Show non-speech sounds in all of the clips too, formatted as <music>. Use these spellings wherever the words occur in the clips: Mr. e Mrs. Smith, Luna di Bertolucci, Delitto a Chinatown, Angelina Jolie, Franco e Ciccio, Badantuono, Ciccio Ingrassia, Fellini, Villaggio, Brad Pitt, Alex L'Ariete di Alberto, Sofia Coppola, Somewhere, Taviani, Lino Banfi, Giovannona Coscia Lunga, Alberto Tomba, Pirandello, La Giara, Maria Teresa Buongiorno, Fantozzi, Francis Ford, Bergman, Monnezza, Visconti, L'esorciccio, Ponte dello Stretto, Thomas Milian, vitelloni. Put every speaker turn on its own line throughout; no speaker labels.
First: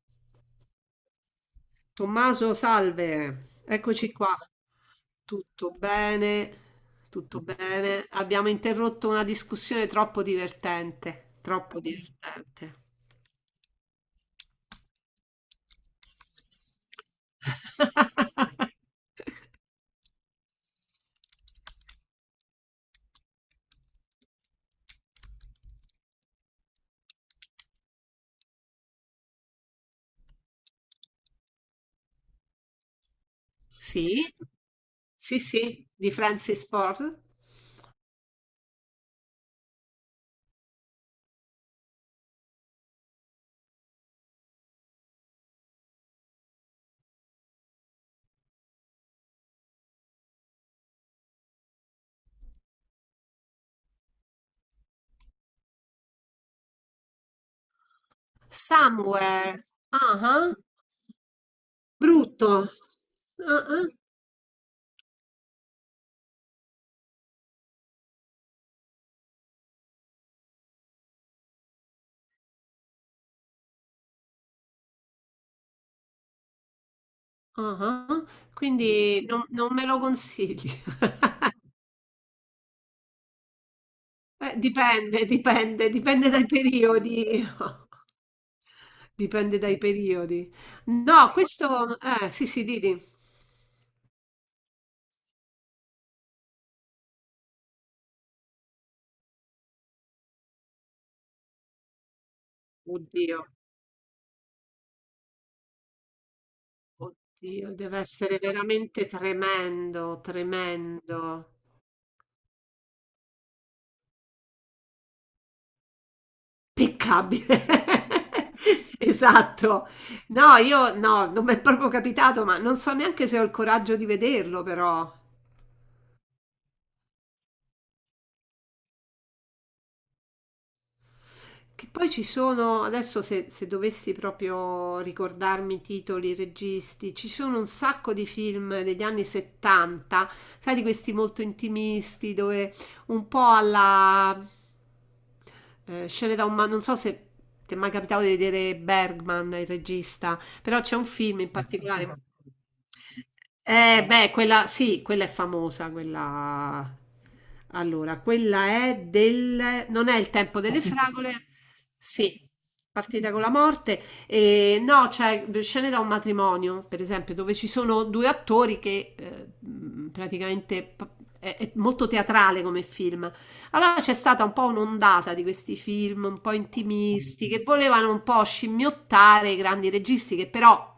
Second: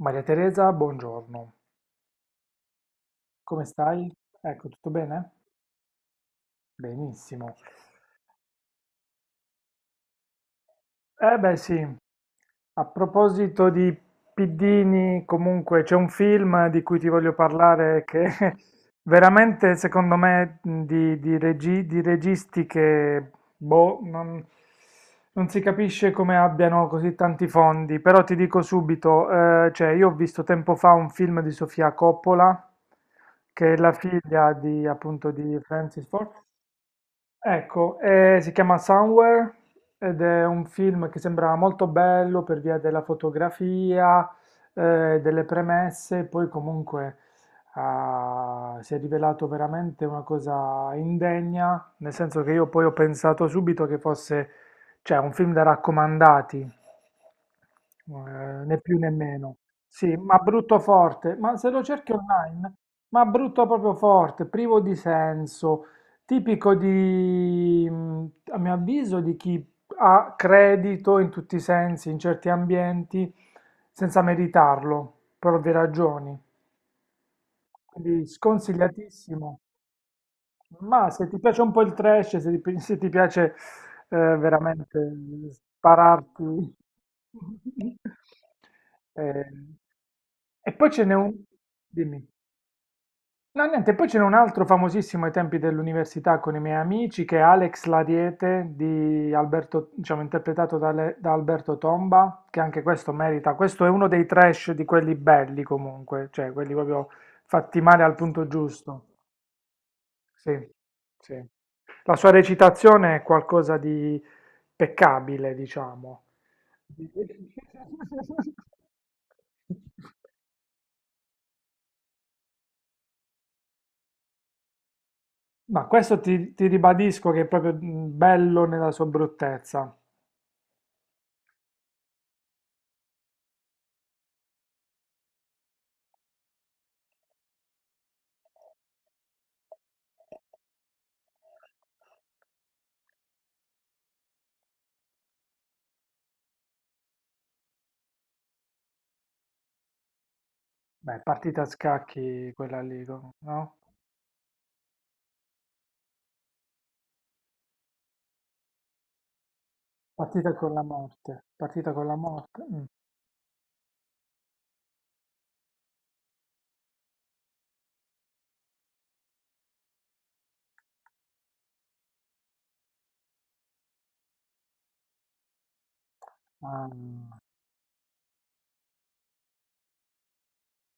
Maria Teresa buongiorno,
Tommaso, salve,
come stai?
eccoci qua.
Ecco, tutto bene?
Tutto bene? Tutto
Benissimo.
bene? Abbiamo interrotto una discussione troppo divertente,
Beh
troppo
sì,
divertente.
a proposito di piddini, comunque c'è un film di cui ti voglio parlare che
<laughs>
<laughs> veramente secondo me di registi che non si capisce come abbiano così tanti fondi, però ti dico subito, cioè io ho visto tempo fa un film di Sofia Coppola, che è la
Sì,
figlia di appunto
sì,
di
sì,
Francis
di
Ford.
Francis Ford.
Ecco, si chiama Somewhere ed è un film che sembrava molto bello per via della fotografia, delle premesse, poi comunque si è rivelato veramente una cosa indegna, nel senso che io poi ho pensato subito che fosse, cioè, un film da raccomandati, né più né meno.
Somewhere.
Sì,
Ah,
ma
ah.
brutto forte, ma se lo cerchi
Brutto.
online, ma
Ah,
brutto
ah,
proprio forte, privo di senso, tipico di, a mio avviso, di chi ha credito in tutti i sensi, in certi ambienti, senza meritarlo, per ovvie ragioni.
ah,
Quindi
ah. Quindi non,
sconsigliatissimo.
non me lo consigli.
Ma se ti piace
<laughs>
un po' il trash, se ti piace veramente
Dipende, dipende, dipende dai
spararti.
periodi.
<laughs>
<laughs>
Eh,
Dipende dai periodi.
e poi ce n'è
No,
un.
questo...
Dimmi.
Sì, sì, Didi.
No, niente, poi ce n'è un altro famosissimo ai tempi dell'università con i miei amici che è Alex L'Ariete di Alberto, diciamo, interpretato da, da Alberto Tomba, che anche questo
Oddio,
merita. Questo è uno dei trash di quelli belli comunque, cioè quelli proprio
oddio,
fatti
deve
male al
essere
punto giusto.
veramente tremendo,
Sì, sì.
tremendo.
La sua recitazione è qualcosa di peccabile, diciamo.
Peccabile. <laughs> Esatto. No, io no, non mi è proprio capitato, ma non so neanche se ho il coraggio di vederlo, però.
Ma questo ti ribadisco che è proprio bello nella sua bruttezza.
Che poi ci sono, adesso se dovessi proprio ricordarmi i titoli, i registi, ci sono un sacco di film degli anni 70, sai, di questi molto intimisti, dove un po' alla scene da un... non so se ti è mai capitato di vedere Bergman, il regista, però c'è un
Beh,
film in
partita a
particolare.
scacchi quella lì, no?
Beh, quella sì, quella è famosa, quella... Allora, quella è del... Non è il
Partita
tempo
con
delle
la morte.
fragole?
Partita con la
Sì,
morte. Mm.
partita con la morte. E, no, c'è scene da un matrimonio, per esempio, dove ci sono due attori che praticamente... È molto teatrale come film, allora c'è stata un po' un'ondata di questi film un po'
Ah,
intimisti che volevano un po' scimmiottare i grandi registi che però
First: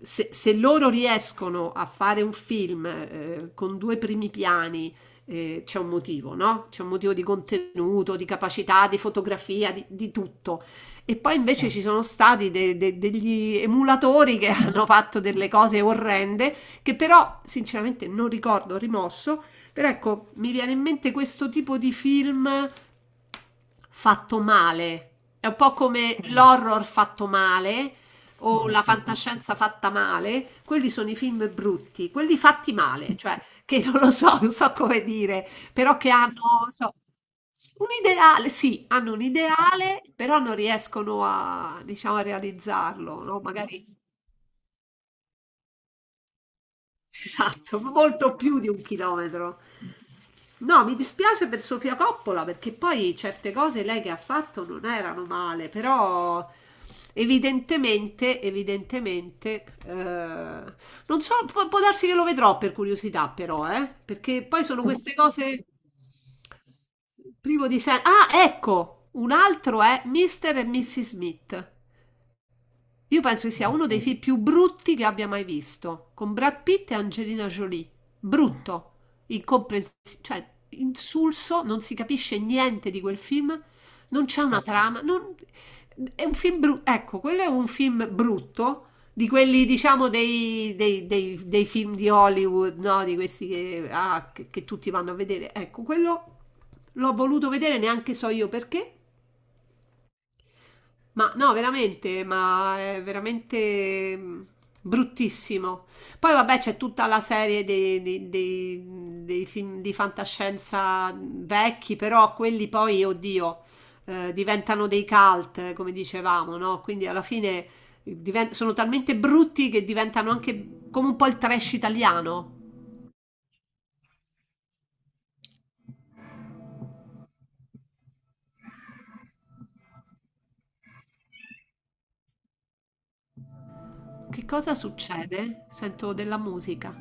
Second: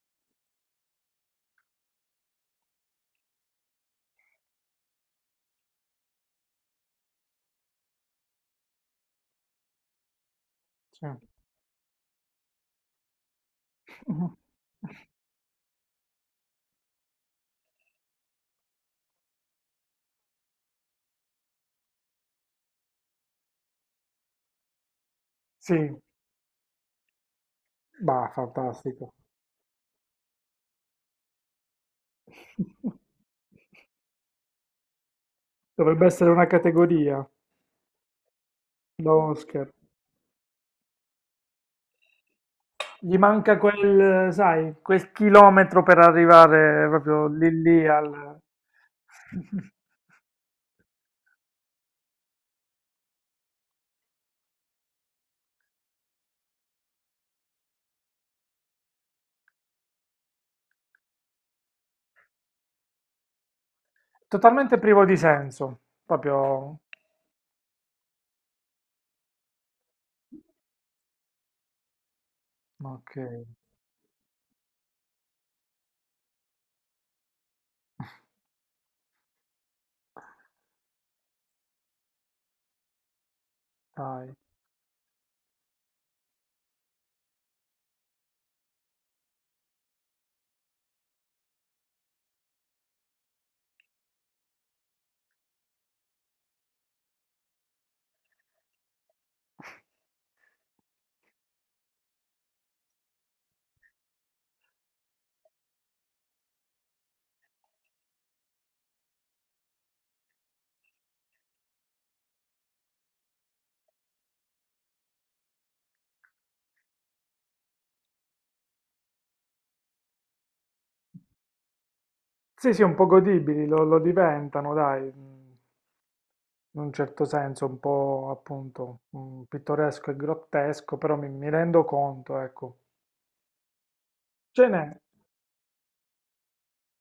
se loro riescono a fare un film con due primi piani c'è un motivo, no? C'è un motivo di contenuto, di capacità, di fotografia, di tutto.
sì.
E poi
<laughs>
invece ci sono stati degli
Mhm.
emulatori che <laughs> hanno fatto delle cose orrende che però sinceramente non ricordo rimosso però ecco, mi viene in mente questo tipo di film fatto male. È un po'
Sì,
come l'horror fatto male
bah,
o la
fantastico.
fantascienza fatta male. Quelli sono i film brutti, quelli fatti
<laughs>
male, cioè che non lo so, non so come dire, però
Dovrebbe
che
essere
hanno,
una
non so,
categoria
un ideale, sì,
da
hanno un
Oscar.
ideale, però non riescono a, diciamo, a
Gli
realizzarlo, no?
manca
Magari
quel, sai, quel chilometro per arrivare proprio lì
Esatto,
lì
molto
al...
più di un chilometro.
<laughs>
No, mi dispiace per Sofia Coppola perché poi certe cose lei che ha fatto non erano male, però evidentemente, evidentemente, non so, può darsi che lo vedrò per curiosità però, perché poi
Totalmente
sono
privo
queste
di
cose
senso, proprio...
privo di senso. Ah, ecco, un altro è Mr. e Mrs. Smith.
Ok,
Io penso che sia uno dei film più brutti che abbia mai visto, con Brad Pitt e Angelina Jolie. Brutto, incomprensibile, cioè insulso, non si capisce niente di quel film, non
dai.
c'è una trama, è un film brutto, ecco, quello è un film brutto, di quelli diciamo dei film di Hollywood, no? Di questi che tutti vanno a vedere. Ecco, quello l'ho voluto vedere, neanche so io perché, ma no, veramente, ma è veramente bruttissimo. Poi vabbè, c'è tutta la serie dei film di fantascienza vecchi, però quelli poi, oddio, diventano dei cult, come dicevamo, no? Quindi alla fine sono talmente brutti che diventano anche come un po' il trash italiano.
Sì, sì, un po' godibili, lo diventano, dai, in un certo senso, un po' appunto pittoresco e grottesco, però mi rendo conto, ecco.
Che
Ce
cosa
n'è,
succede? Sento della musica.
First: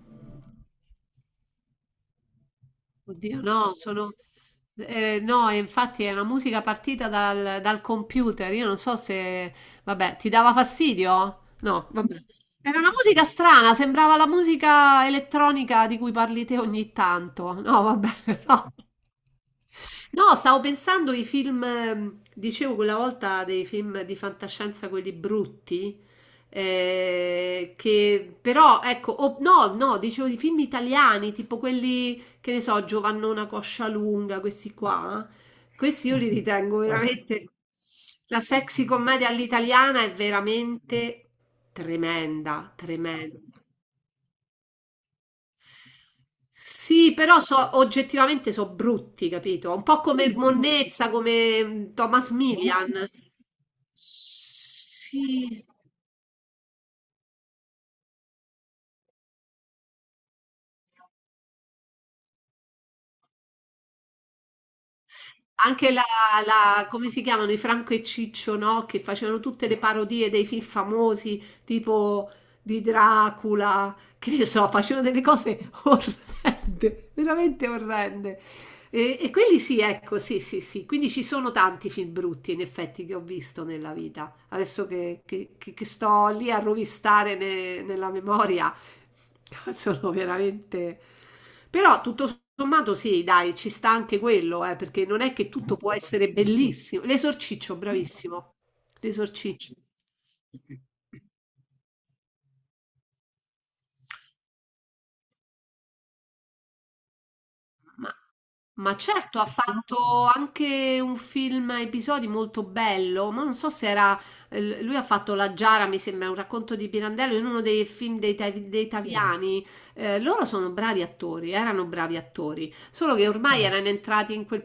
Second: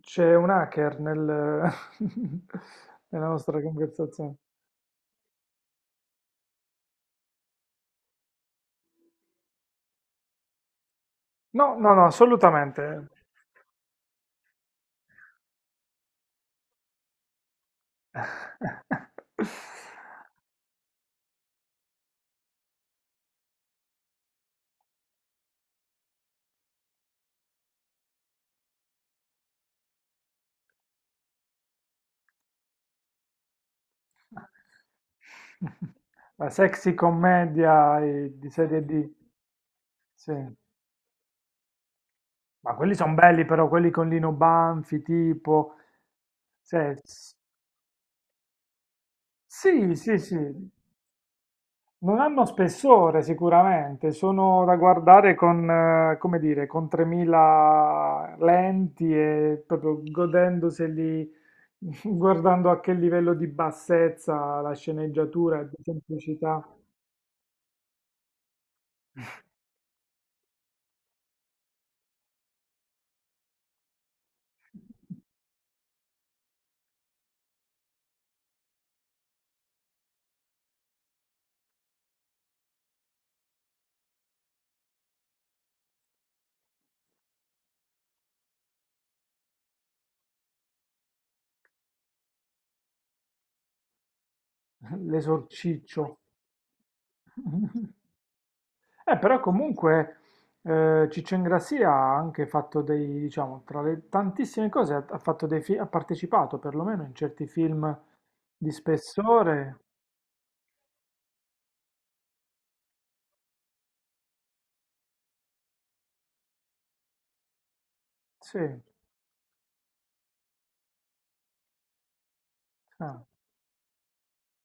c'è un hacker nel- <laughs> nella
Oddio,
nostra
no, sono...
conversazione.
no, e infatti è una musica partita dal computer. Io non so se... Vabbè, ti dava fastidio?
No,
No,
no, no,
vabbè. Era
assolutamente.
una musica strana, sembrava la musica elettronica di cui parli te ogni tanto. No, vabbè, <laughs> no.
<laughs>
No, stavo pensando ai film, dicevo quella volta dei film di fantascienza, quelli brutti, che però, ecco, no, no, dicevo di film italiani, tipo quelli, che ne so, Giovannona Coscia Lunga, questi qua, questi io li
La
ritengo
sexy
veramente,
commedia
la
di serie
sexy
D,
commedia all'italiana è
sì.
veramente tremenda,
Ma quelli sono
tremenda.
belli però, quelli con Lino Banfi, tipo... Cioè,
Sì, però so, oggettivamente sono brutti, capito? Un
sì,
po'
sì,
come
sì.
Monnezza, come
Non
Thomas
hanno
Milian.
spessore sicuramente, sono da guardare
Sì.
con, come dire, con 3000 lenti e proprio godendoseli, <laughs> guardando a che livello di bassezza la sceneggiatura e di
Anche
semplicità.
come si chiamano, i Franco e Ciccio, no? Che facevano tutte le parodie dei film famosi, tipo di Dracula, che ne so, facevano delle cose <laughs> orrende, veramente orrende. E quelli sì, ecco, sì, sì, sì. Quindi ci sono tanti film brutti, in effetti, che ho visto nella vita. Adesso che sto lì a rovistare nella memoria. <laughs> Sono veramente... Però tutto sommato sì, dai, ci sta anche quello, perché non è che tutto può
L'esorciccio.
essere bellissimo. L'esorciccio,
<laughs>
bravissimo.
Però
L'esorciccio.
comunque Ciccio Ingrassia ha anche fatto dei, diciamo, tra le tantissime cose, ha fatto dei ha partecipato perlomeno in certi film
Ma,
di
ma certo, ha
spessore.
fatto anche un film a episodi molto bello, ma non so se era... Lui ha fatto La Giara, mi sembra, un racconto di Pirandello in uno dei film dei, Ta-
Sì,
dei Sì. Taviani. Loro sono bravi attori, erano bravi attori, solo
ah,
che ormai erano entrati in quel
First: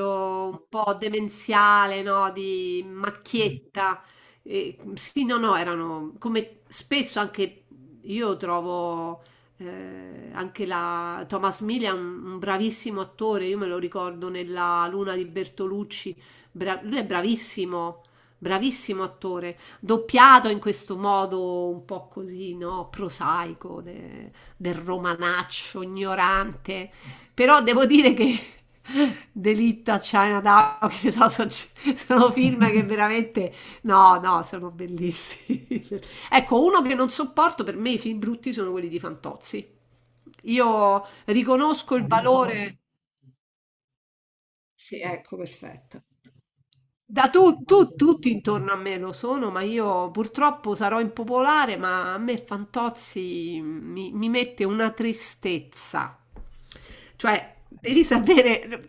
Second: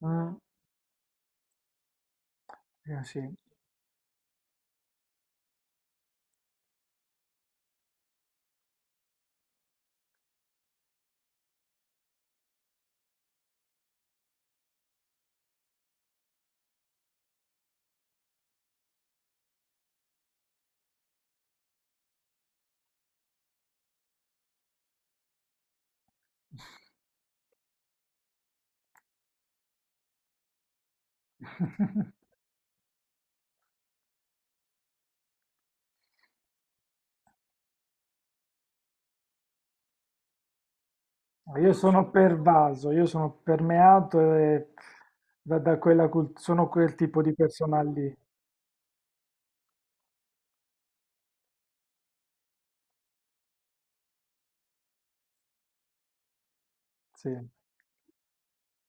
mm,
un po' demenziale, no? Di
sì.
macchietta. E, sì, no, no, erano come spesso anche io trovo... Anche la Thomas Milian, un bravissimo attore, io me lo ricordo nella Luna di Bertolucci, lui è bravissimo, bravissimo attore, doppiato in questo modo un po' così, no, prosaico, del romanaccio, ignorante, però devo dire che <laughs> Delitto a Chinatown, che so, sono film che veramente, no, no, sono bellissimi. <laughs> Ecco, uno che non sopporto per me i film brutti sono quelli di Fantozzi. Io
Io
riconosco il
sono
valore.
pervaso, io sono permeato e
Sì, ecco,
da
perfetto.
quella cult- sono quel tipo
Da
di persona lì.
tutti intorno a me lo sono, ma io purtroppo sarò impopolare, ma a me Fantozzi mi mette una tristezza.
Sì.
Cioè, devi sapere,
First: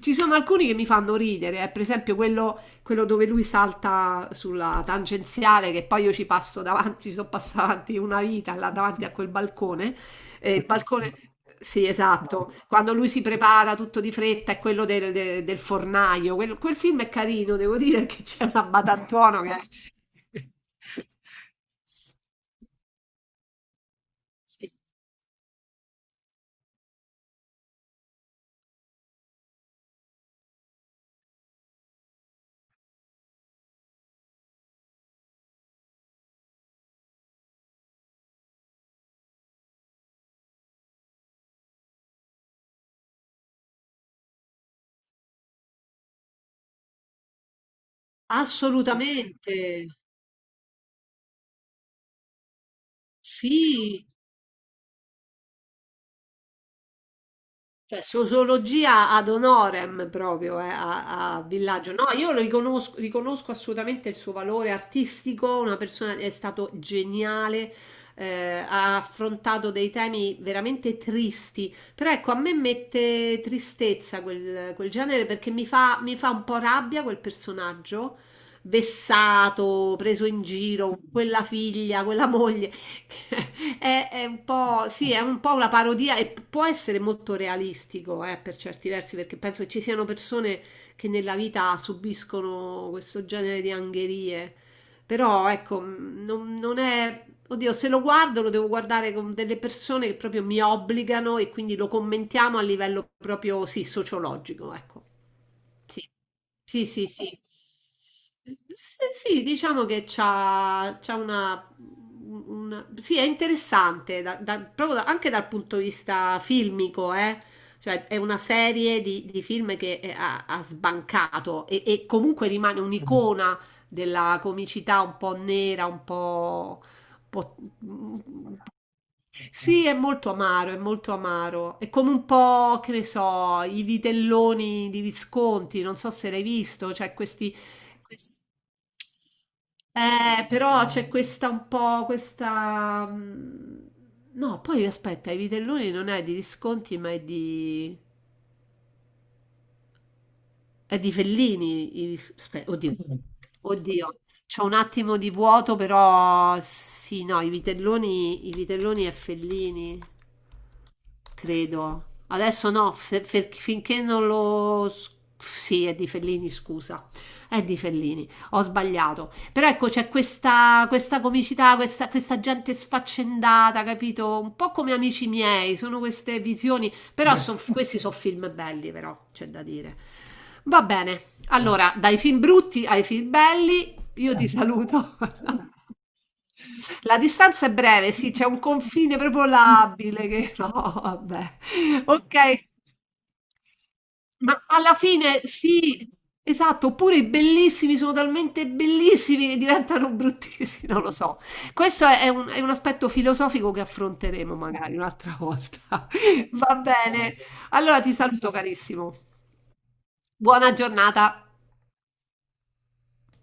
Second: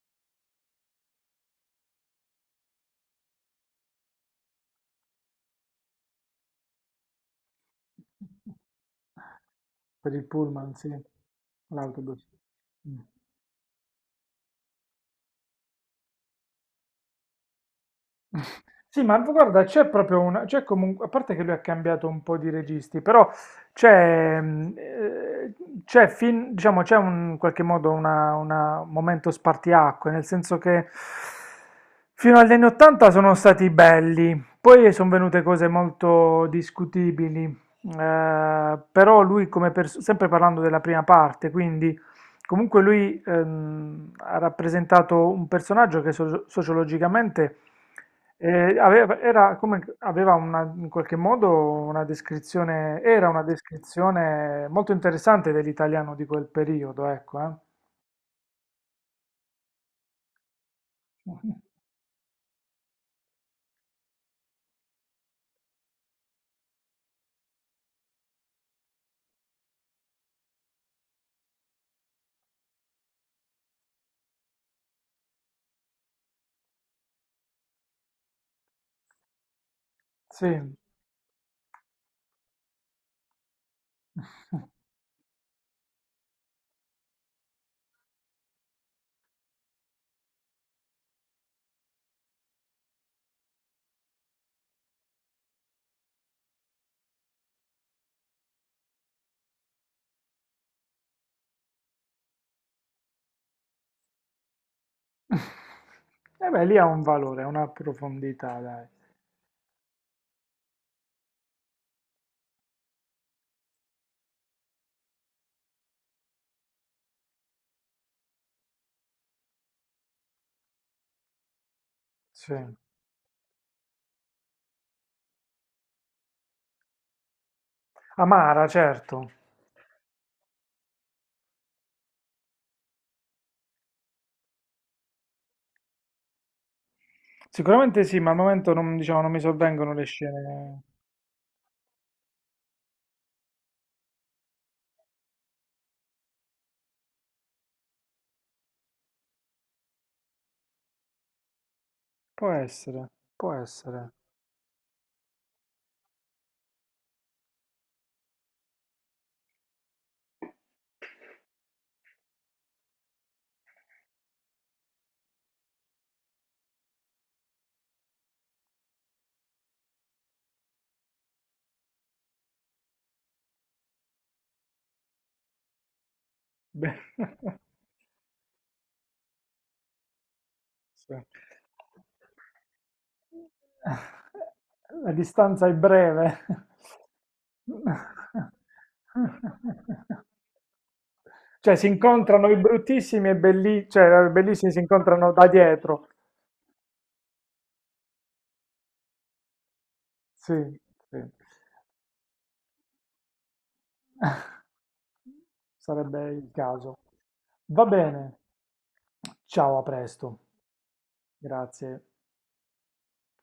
ci sono alcuni che mi fanno ridere, per esempio quello, quello dove lui salta sulla tangenziale, che poi io ci passo davanti, ci sono passata avanti una vita là davanti a quel balcone.
Per il
E il
pullman, sì.
balcone, sì,
L'autobus.
esatto, quando
Mm.
lui si prepara tutto di fretta è quello del fornaio. Quel film è carino, devo dire che c'è una
Sì, ma
Badantuono che...
guarda, c'è proprio una, c'è comunque, a parte che lui ha cambiato
<laughs>
un po' di registi, però c'è, mm, eh, c'è fin- diciamo, c'è un, in qualche modo un momento spartiacque, nel senso che fino agli anni 80 sono stati belli, poi sono venute cose molto discutibili, però lui come pers- sempre parlando della prima parte, quindi comunque lui ha rappresentato un personaggio che so- sociologicamente aveva,
Assolutamente,
era come, aveva una- in qualche modo una descrizione, era una
sì,
descrizione molto interessante dell'italiano di quel periodo, ecco, eh.
cioè, sociologia ad honorem proprio a
Mhm.
Villaggio. No, io lo riconosco, riconosco assolutamente il suo valore artistico, una persona è stato geniale, ha affrontato dei temi veramente tristi, però ecco, a me mette tristezza quel genere perché mi fa un po' rabbia quel personaggio, vessato, preso in
Sì.
giro, quella figlia, quella moglie. <laughs> È un po', sì, è un po' una parodia e può essere molto realistico, per certi versi, perché penso che ci siano persone che nella vita subiscono questo genere di angherie. Però, ecco, non è... Oddio, se lo guardo lo devo guardare con delle persone che proprio mi obbligano e quindi lo commentiamo a livello proprio, sì, sociologico, ecco.
<laughs>
Sì.
E beh, lì ha
Sì,
un
sì, sì.
valore, una profondità, dai.
Sì, sì, diciamo che c'ha Sì, è interessante, proprio anche dal punto di vista filmico, eh. Cioè, è una serie di film che ha sbancato e comunque
Sì.
rimane un'icona della comicità un po' nera, un po',
Amara, certo.
sì, è molto amaro, è molto amaro. È come un po', che ne so, i vitelloni di Visconti, non so se l'hai visto, c'è questi...
Sicuramente sì, ma al momento non, diciamo, non mi sovvengono le
Eh,
scene.
però c'è questa un po', questa... No, poi aspetta, i vitelloni non è di Visconti, ma è di Fellini.
Può
Oddio,
essere, può essere.
oddio, c'ho un attimo di vuoto, però sì, no, i vitelloni è Fellini, credo. Adesso no, finché non lo... Sì, è di Fellini, scusa. È di Fellini, ho sbagliato. Però ecco, c'è questa comicità, questa gente sfaccendata, capito? Un po' come amici miei, sono queste visioni.
Beh.
Però
<laughs>
questi sono film belli, però, c'è da dire. Va
Sì.
bene, allora, dai film brutti ai film belli, io ti
La
saluto.
distanza è
<laughs>
breve.
La distanza è breve, sì, c'è un confine proprio labile che <laughs> no, vabbè.
Cioè si incontrano i
Ok,
bruttissimi e belli, cioè i
ma
bellissimi si
alla
incontrano
fine
da dietro.
sì, esatto, oppure i bellissimi sono talmente bellissimi che diventano
Sì,
bruttissimi, non lo
sì.
so. Questo è un aspetto filosofico che affronteremo magari un'altra volta.
Sarebbe il
<laughs> Va
caso.
bene.
Va
Allora ti
bene.
saluto carissimo.
Ciao, a presto.
Buona giornata.
Grazie.